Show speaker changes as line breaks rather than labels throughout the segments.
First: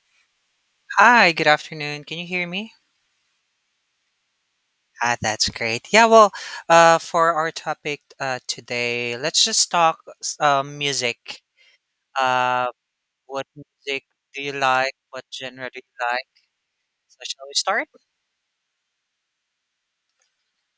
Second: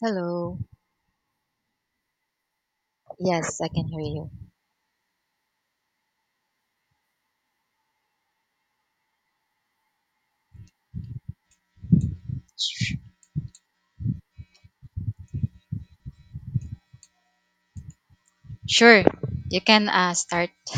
Hello.
Hi, good afternoon. Can you hear me?
Yes, I can hear you.
Ah, that's great. Yeah, well, for our topic today, let's just talk music. Uh,
Sh-
what music do you like? What genre do you like? So shall we start?
Sure, you can start.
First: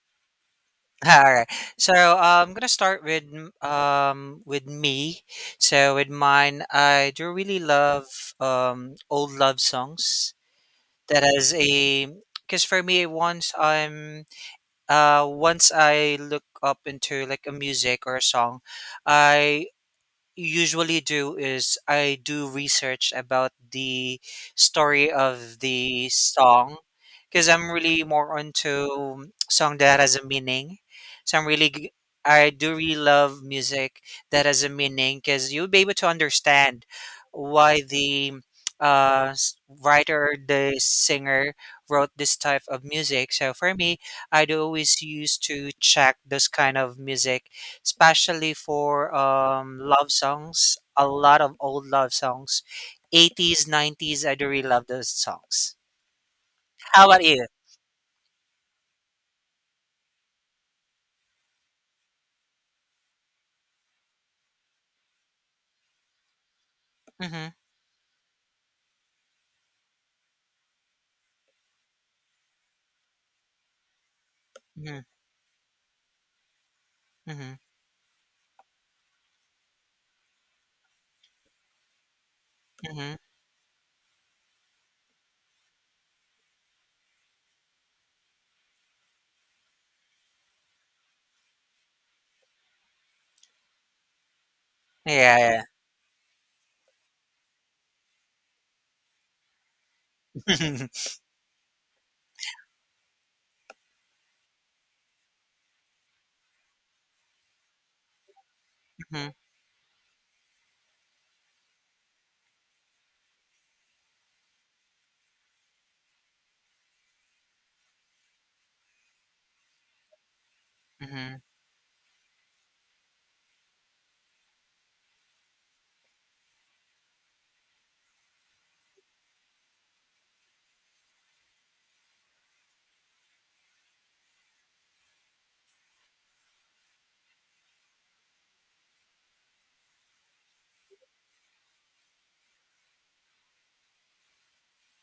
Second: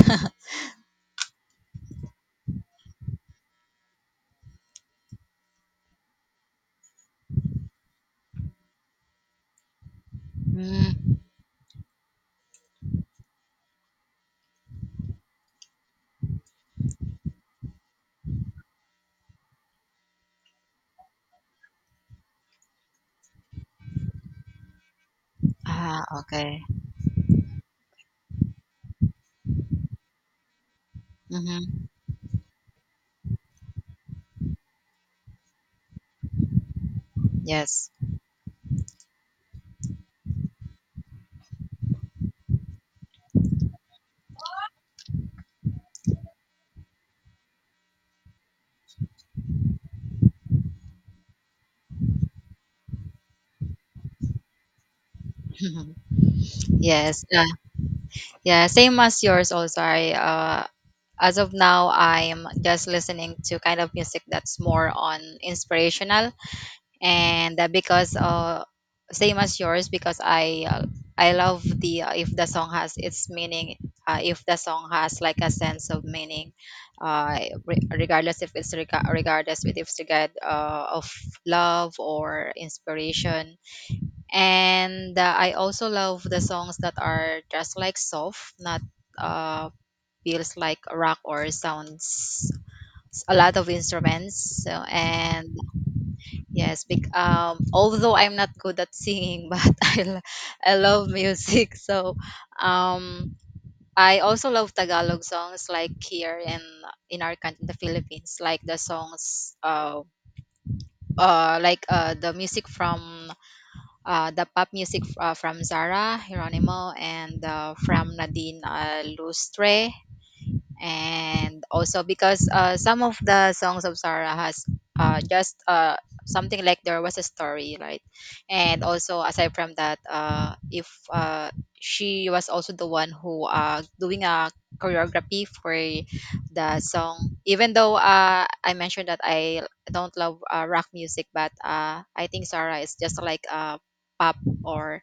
All right. So I'm gonna start with with me. So with mine, I do really love old love songs.
Mm,
That has a because for me, once I'm once I look up into like a music or a song, I usually do is I do research about the story of
ah,
the
okay.
song because I'm really more onto song that has a meaning. So
Mm-hmm.
I do really love music that has a meaning because you'll be able to understand why
Yes.
the writer, the singer wrote this type of music. So for me, I'd always used to check this kind of music especially for love songs. A lot of old love songs, 80s, 90s. I do really love those songs. How about
Yes.
you?
Yeah. Yeah. Same as yours also. I As of now I'm just listening to kind of music that's more on inspirational
Mm-hmm.
and because same as yours because I I love the if the song has its meaning, if the song
Mm-hmm.
has like a sense of meaning, uh
Mm-hmm.
re- regardless if it's rega- regardless with if it's regard of love or
Hmm.
inspiration. And I also love the songs that are just like soft, not uh feels like rock or sounds a lot of instruments so, and
Yeah.
yes, although I'm not good at singing, but
Yeah.
I love music. So um, I also love Tagalog songs, like here in our country, the Philippines, like the
Hmm.
songs, like the music from, the pop music, from Zara Geronimo, and from Nadine Lustre.
Hmm.
And also because some of the songs of Sarah has, just something like there was a story, right? And also aside from that, if she was also the one who doing a choreography for the song, even though I mentioned that I don't love rock music, but I think Sarah is just like a pop, or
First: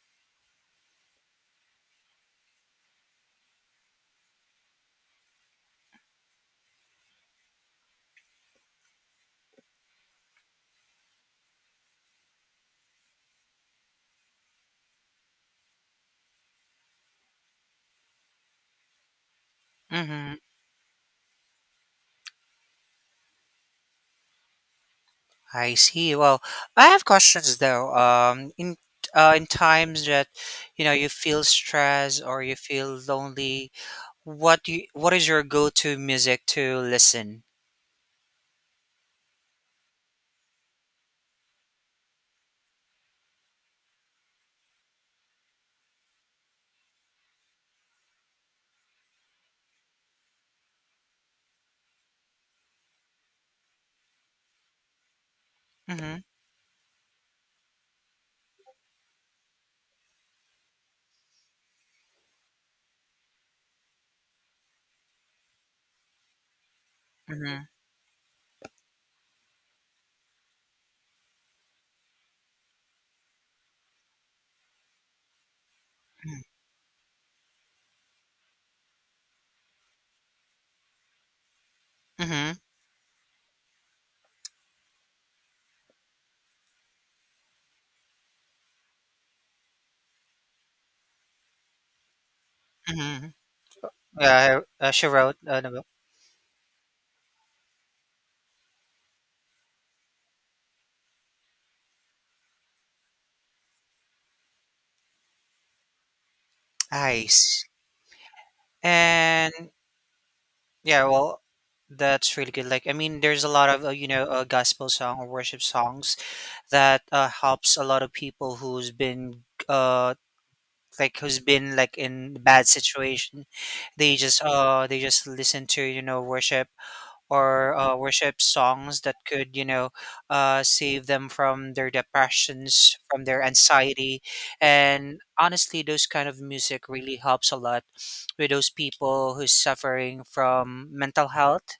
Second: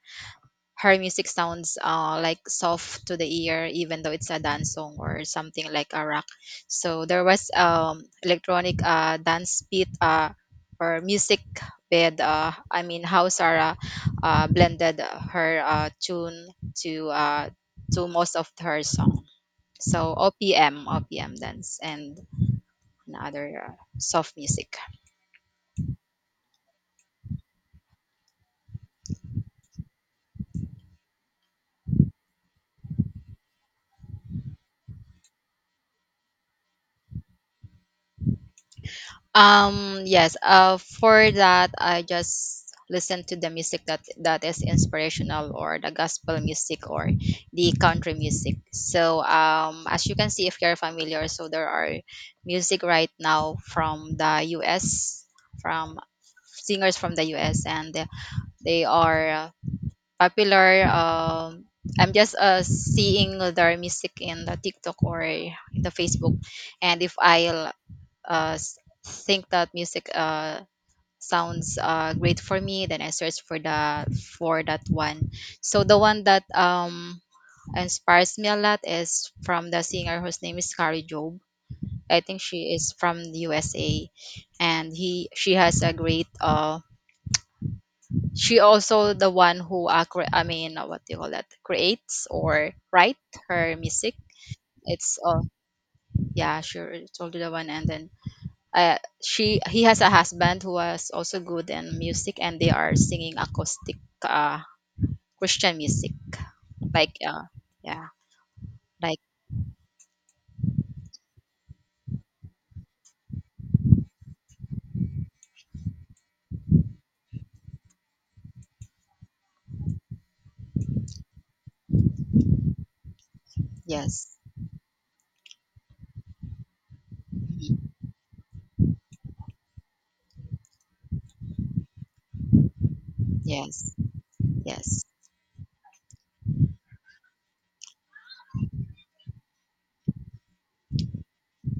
her music sounds like soft to the ear, even though it's a dance song or something like a rock. So there was electronic dance beat, or music bed. I mean, how Sarah blended her tune to uh, to most of her song. So
Hmm.
OPM, OPM dance, and another soft music.
I see. Well, I have questions though. In times that you feel stressed or you feel lonely, what is your go-to music to listen?
Yes, for that, I just listen to the music that is inspirational, or the gospel music, or the country music. So, as you can see, if you're familiar, so there are music right now from the U.S., from
Mm-hmm.
singers from the U.S., and they are popular. I'm just seeing their music in the TikTok or in the Facebook, and if
Mm-hmm.
I uh, s- think that music sounds great for me, then I search for the for that one. So the one
Mm-hmm.
that inspires me a lot is from the singer whose name is Carrie Job. I think
Mm-hmm.
she is from the USA, and he she has a great, she also the one who what do you call that, creates or write
Mm-hmm.
her music.
Yeah, I, she
It's
wrote the book.
Yeah, sure, it's also the one. And then she he has a husband who was also good in music, and they are singing acoustic uh, Christian music, like,
Ice.
yeah, like
And yeah, well, that's really good. Like, I mean, there's a lot of gospel song or worship songs that helps a lot of people who's been uh like who's been like in bad situation.
yes.
They just listen to worship or
Mhm.
worship songs that could, save them from their depressions, from their
Yes.
anxiety.
Yes.
And honestly, those kind of music really helps a lot with those people who's suffering from mental health.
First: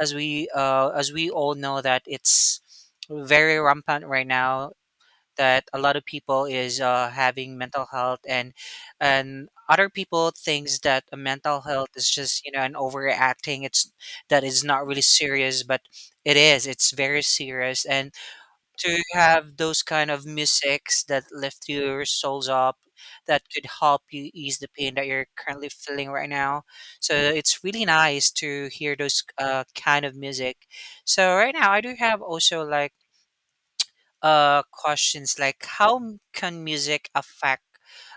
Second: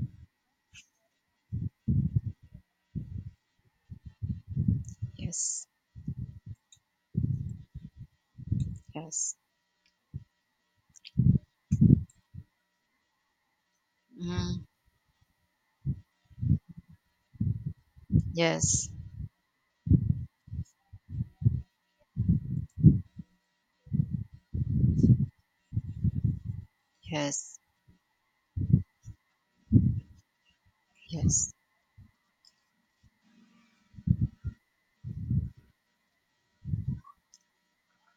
As we all know that it's very rampant right now that
Yes.
a lot of people is having mental health and
Yes.
other people thinks that a mental health is just an overacting. It's that is
Mm.
not really serious, but it is, it's very serious, and
Yes.
to have those kind of musics that lift your souls up, that could help you ease the pain that you're currently feeling right now. So
Yes.
it's really nice to hear those kind of music. So
Yes.
right now I do have also like questions like how can music affect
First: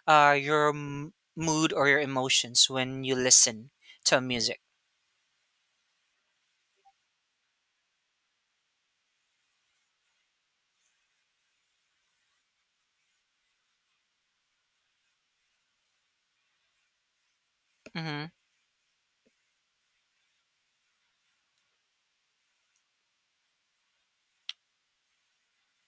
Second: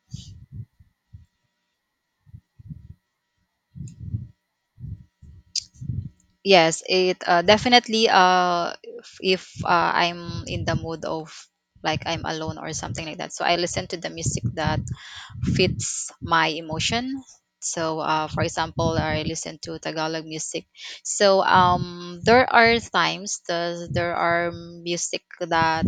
mood or your emotions when you listen to music?
Yes, it definitely if, I'm in the mood of like I'm alone or something like that, so I listen to the music that fits my emotion. So,
Mm-hmm.
for example, I listen to Tagalog music. So, there are times there are music that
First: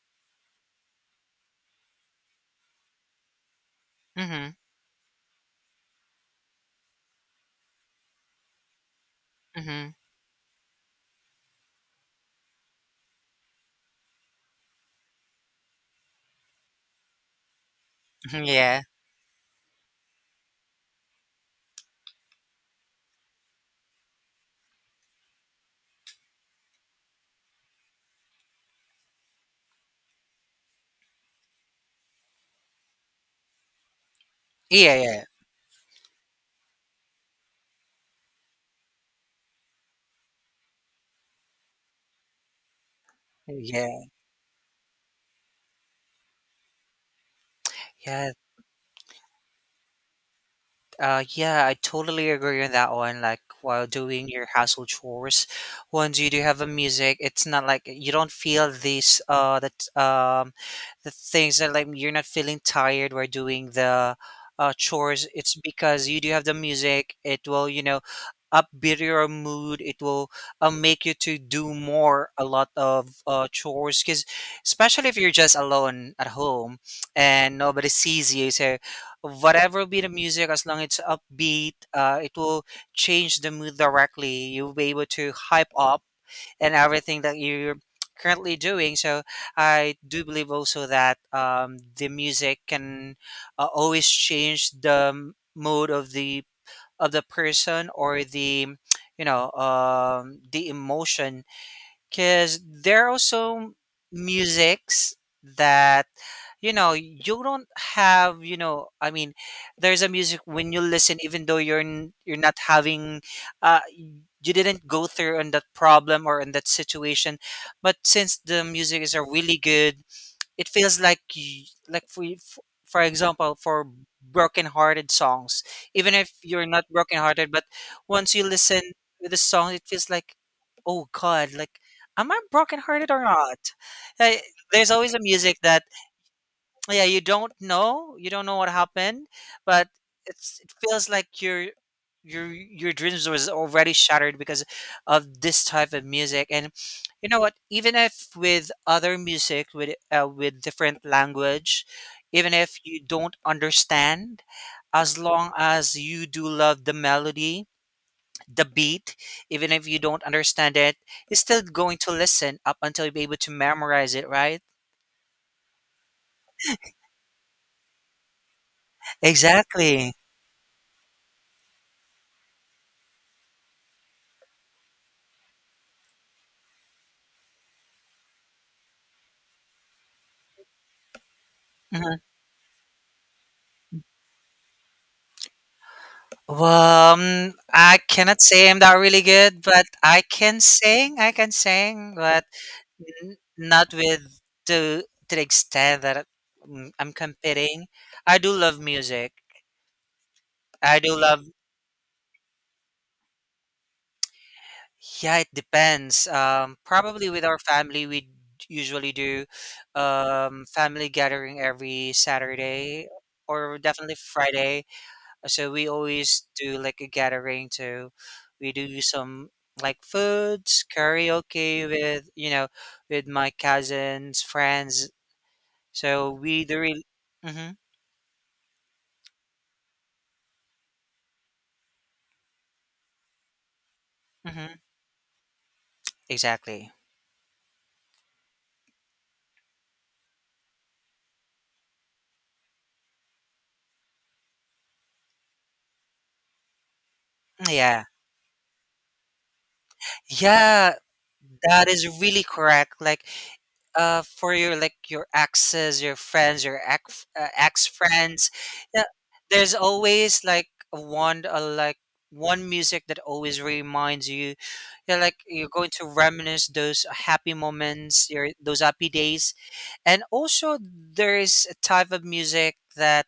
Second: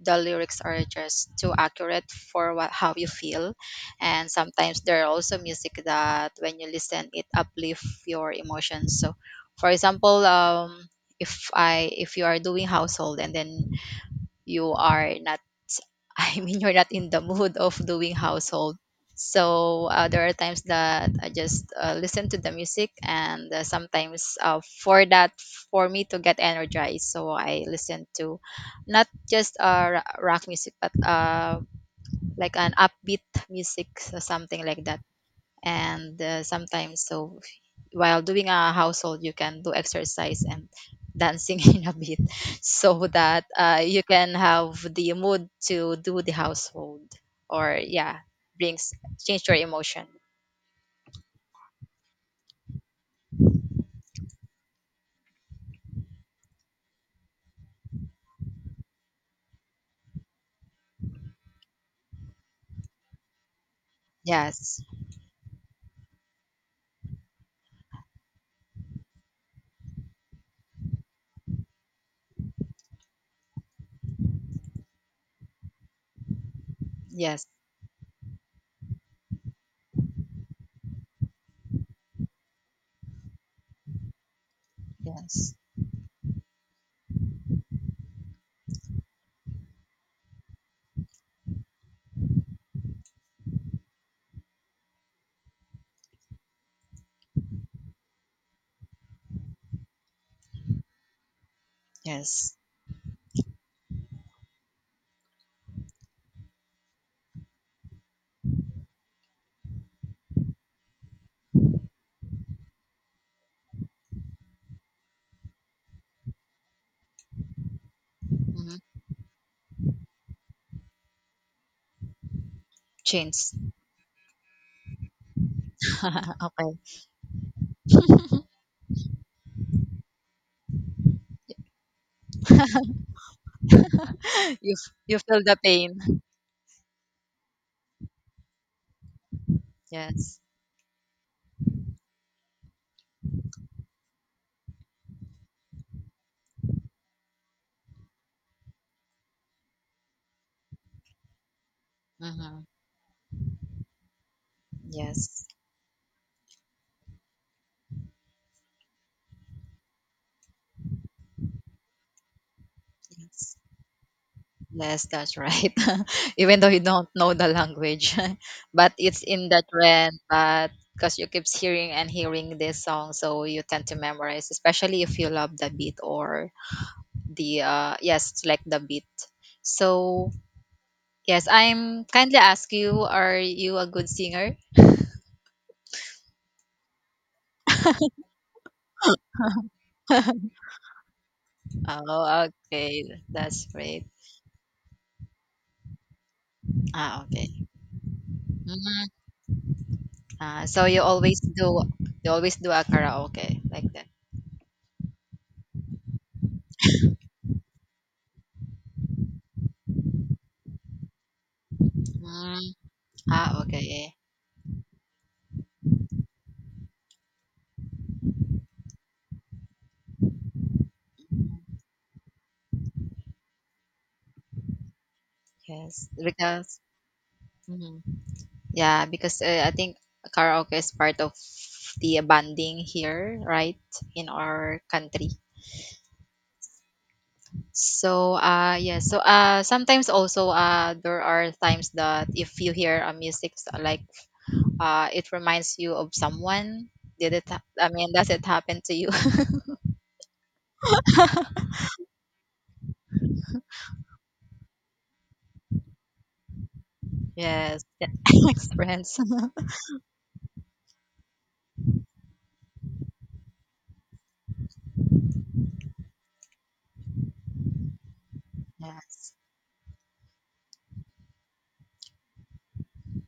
the lyrics are just too accurate for what, how you feel, and
Mm-hmm.
sometimes there are also music that when you listen, it uplift your emotions. So, for
Mm-hmm.
example, if you are doing household and then you are not, I mean, you're not in the mood of doing household.
Yeah.
So there are times that I just listen to the music, and sometimes for that, for me to get energized, so I listen to not just rock music, but like an upbeat music, so something like
Yeah.
that.
Yeah.
And sometimes so while doing a household you can do exercise and dancing in a bit, so that
Yeah.
you can have the mood to do the household, or yeah,
Yeah.
brings, change your emotion.
Yeah, I totally agree on that one. Like while doing your household chores, once you do have a music, it's not like you don't feel this that the things that like you're not feeling tired while doing the
Yes.
chores. It's because you do have the music. It will upbeat your mood. It will make you to do more a lot of chores. Because especially if you're just alone at home
Yes.
and nobody sees you, so whatever be the music, as long it's upbeat, it will change the mood directly. You'll be able to
Yes.
hype up and everything that you're currently doing. So I do believe also that the music can always change the mood of the person or the the emotion
Yes.
because there are also musics that you know you don't have you know I mean there's a music when you listen even though you're not having you didn't go through on that problem or in that situation, but since the
Hmm.
music is a really good, it feels like for
Change.
example for broken-hearted songs, even if you're
Okay.
not broken-hearted, but once you listen to the song, it feels like, oh God, like am I broken-hearted or not? Uh,
You
there's always a
you feel
music
the
that
pain.
yeah you don't know, you don't know what happened, but
Yes.
it's, it feels like your your dreams was already shattered because of this type of music. And you know what, even if with other music with different language, even
Hmm.
if you don't understand, as
Yes.
long as you do love the melody, the beat, even if you don't understand it, you're still going to listen up until you're able to
Yes.
memorize it, right?
Yes, that's right. Even though you don't know the language, but it's in the
Exactly.
trend. But because you keeps hearing and hearing this song, so you tend to memorize, especially if you love the beat or the yes, it's like the beat. So yes, I'm kindly ask you, are you a good singer?
Well, I cannot say I'm that really good, but I can sing. I can sing, but
Oh, okay, that's
not
great.
with the to the extent that I'm
Ah, okay.
competing. I do love
Mm.
music.
Ah, so
I do love.
you always do a karaoke like that.
Yeah, it depends. Probably with our family, usually do family gathering every
Mm.
Saturday
Ah,
or
okay.
definitely Friday. So we always do like a gathering to we do some like foods, karaoke with with my cousins, friends.
Yes,
So we
because
do really mm-hmm,
mhm. Yeah, because I think karaoke is part of the bonding here, right, in
mm-hmm,
our country.
exactly.
So, yeah, so sometimes also there are times that if you hear a music like it reminds you of someone. Did it? I
Yeah.
mean, does it happen to you?
Yeah, that is really correct. Like for your like your exes, your friends, your ex
Yes,
ex
yeah,
friends. Yeah,
friends.
there's always like one music that always reminds you. Yeah, like you're going to reminisce those happy moments, your those happy
Yes,
days, and also there is a type of music that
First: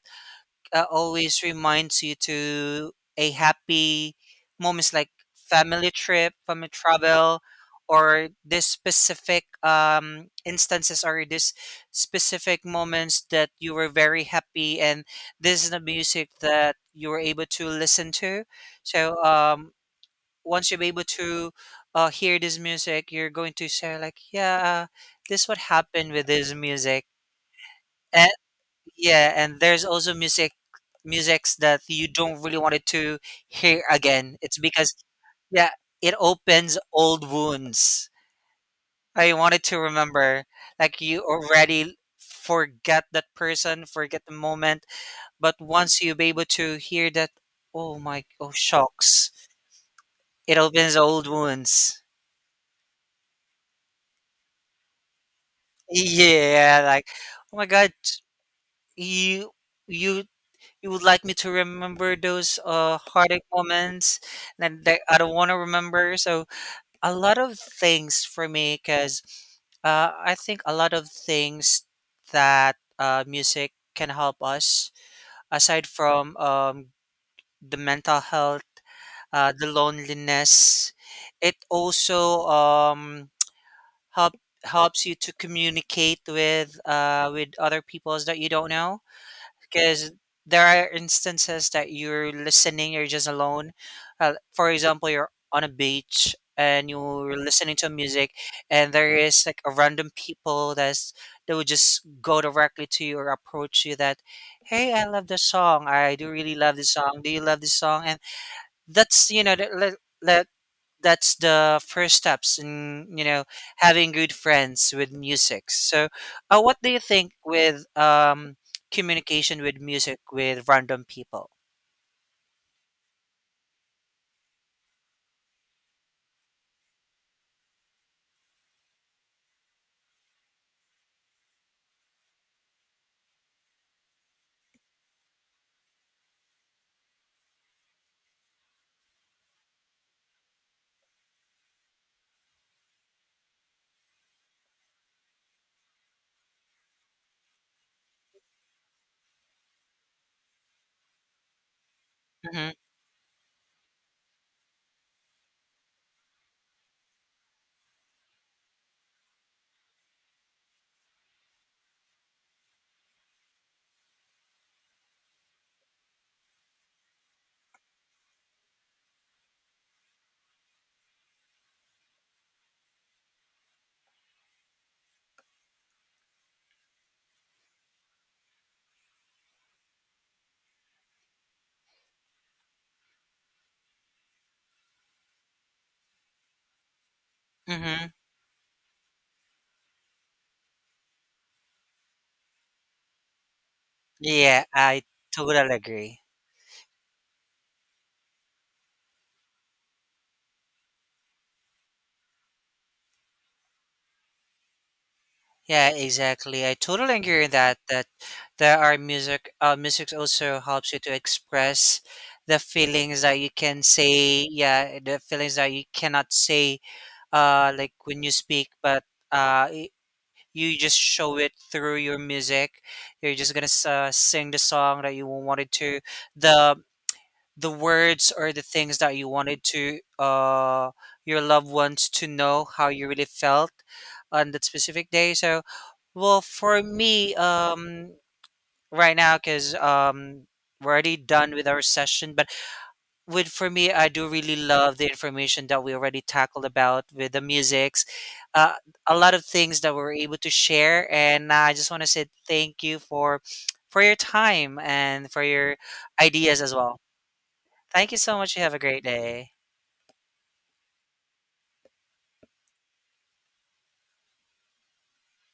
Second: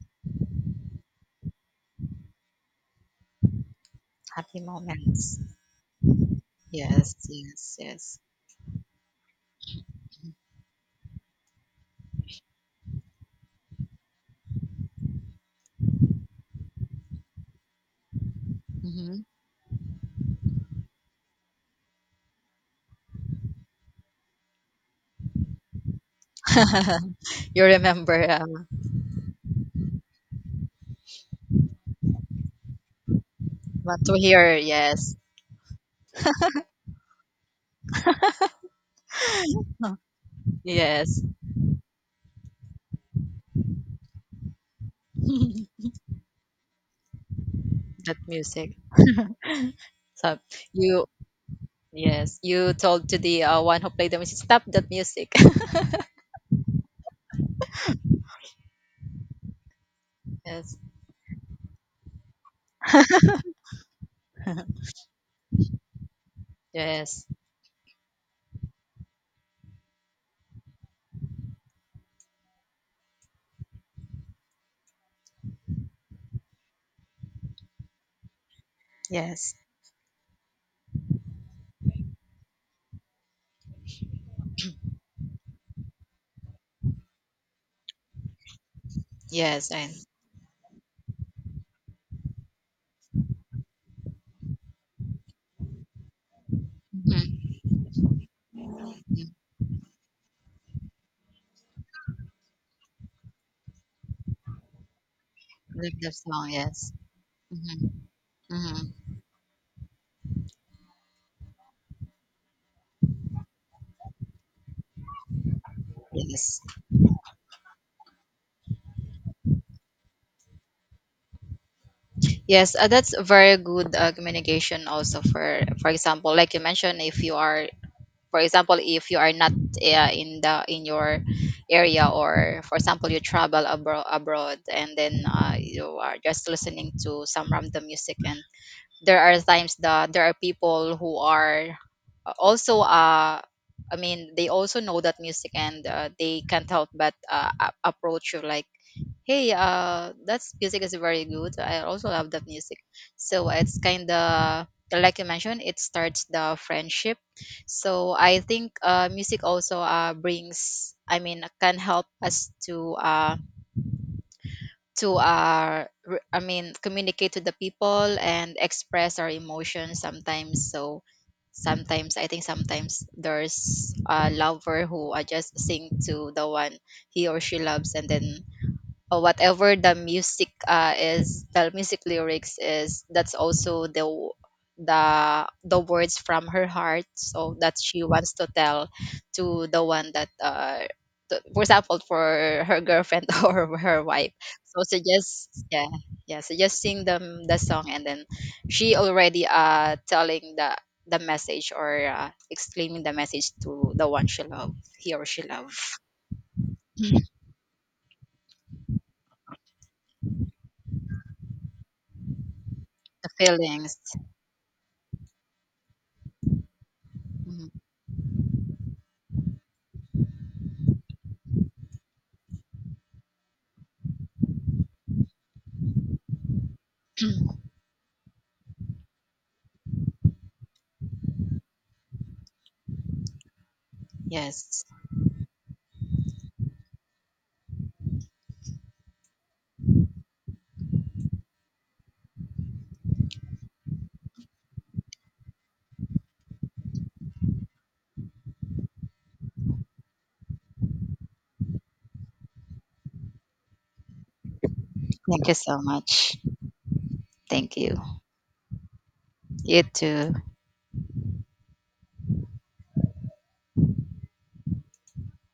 always reminds you to a happy
happy
moments, like
moments.
family trip, family
Yes,
travel,
yes, yes.
or this specific instances or this specific moments that you were very happy, and this is the music that you were able to listen to.
Hmm.
So once you're able to hear this music, you're going to say like, yeah, this what happened with this music,
You remember,
and yeah, and there's also music, musics that you don't really want it to hear
want to
again.
hear,
It's because
yes.
yeah, it opens old wounds. I wanted to
Huh.
remember, like
Yes.
you already forget that person, forget the moment, but once you be able to hear that, oh
That
my, oh
music.
shocks,
So
it opens
you,
old wounds.
yes, you told to the one who played the music, stop that music.
Yeah, like, oh my God, you you
Yes.
you would like me to remember those heartache moments that, that I don't want to remember. So a
Yes.
lot of things for me, because I think a lot of things that music can help us, aside from the mental health,
Yes.
the loneliness, it also help helps you to communicate with other peoples that you don't know
Yes, and
because there are instances that you're listening you're just alone. For example, you're on a beach and you're
mhm.
listening to music, and there
Mhm.
is like a random people that's that would just go directly to you or approach you that hey, I love this song,
Like
I
that
do
song,
really love this
yes.
song, do you love this
Hmm.
song? And
Hmm.
that's you know that, that that that's the first steps in you know having good friends with music. So
Yes,
what do you think with communication with music with random people?
yes, that's very good communication. Also, for example, like you mentioned, if you are, for example, if you are not in the in your area, or for example, you travel abroad, and then you are just listening to some random music, and there are times that there are people who are also I mean, they also know that music, and they can't help but approach you like, hey, that music is very good. I also love that
Mm-hmm.
music. So it's kind of, like you mentioned, it starts the friendship. So I think music also brings, I mean, can help us to I mean, communicate to the people and express our emotions sometimes. So sometimes I think sometimes there's a lover who just sing to the one he or she loves, and then, or whatever the music is the music lyrics is, that's also the words from her heart, so that she
Mm-hmm.
wants to tell to the one that to, for example, for her girlfriend or her wife,
Yeah,
so so
I
just
totally
yeah,
agree.
yeah, so just sing them the song, and then she already telling the message, or exclaiming the message to the one she love, he or she love,
Yeah, exactly, I totally
the
agree with that there are music, music also helps you to express the feelings that you can
feelings.
say, yeah, the feelings that you cannot say
Mhm.
when you speak, but uh i- you just show it through your music. You're just gonna sing the song that you wanted to. The the words or the things that you wanted to your loved ones to know how you really felt on that
Yes.
specific day. So, well, for me, right now, because we're already done with our session, with for me, I do really love the information that we already tackled about with the musics, uh, a lot of things that we were able to share, and I just want to say thank you for your time and for
Thank you
your
so much.
ideas as well.
Thank you.
Thank you so much. You have a great day.
You too.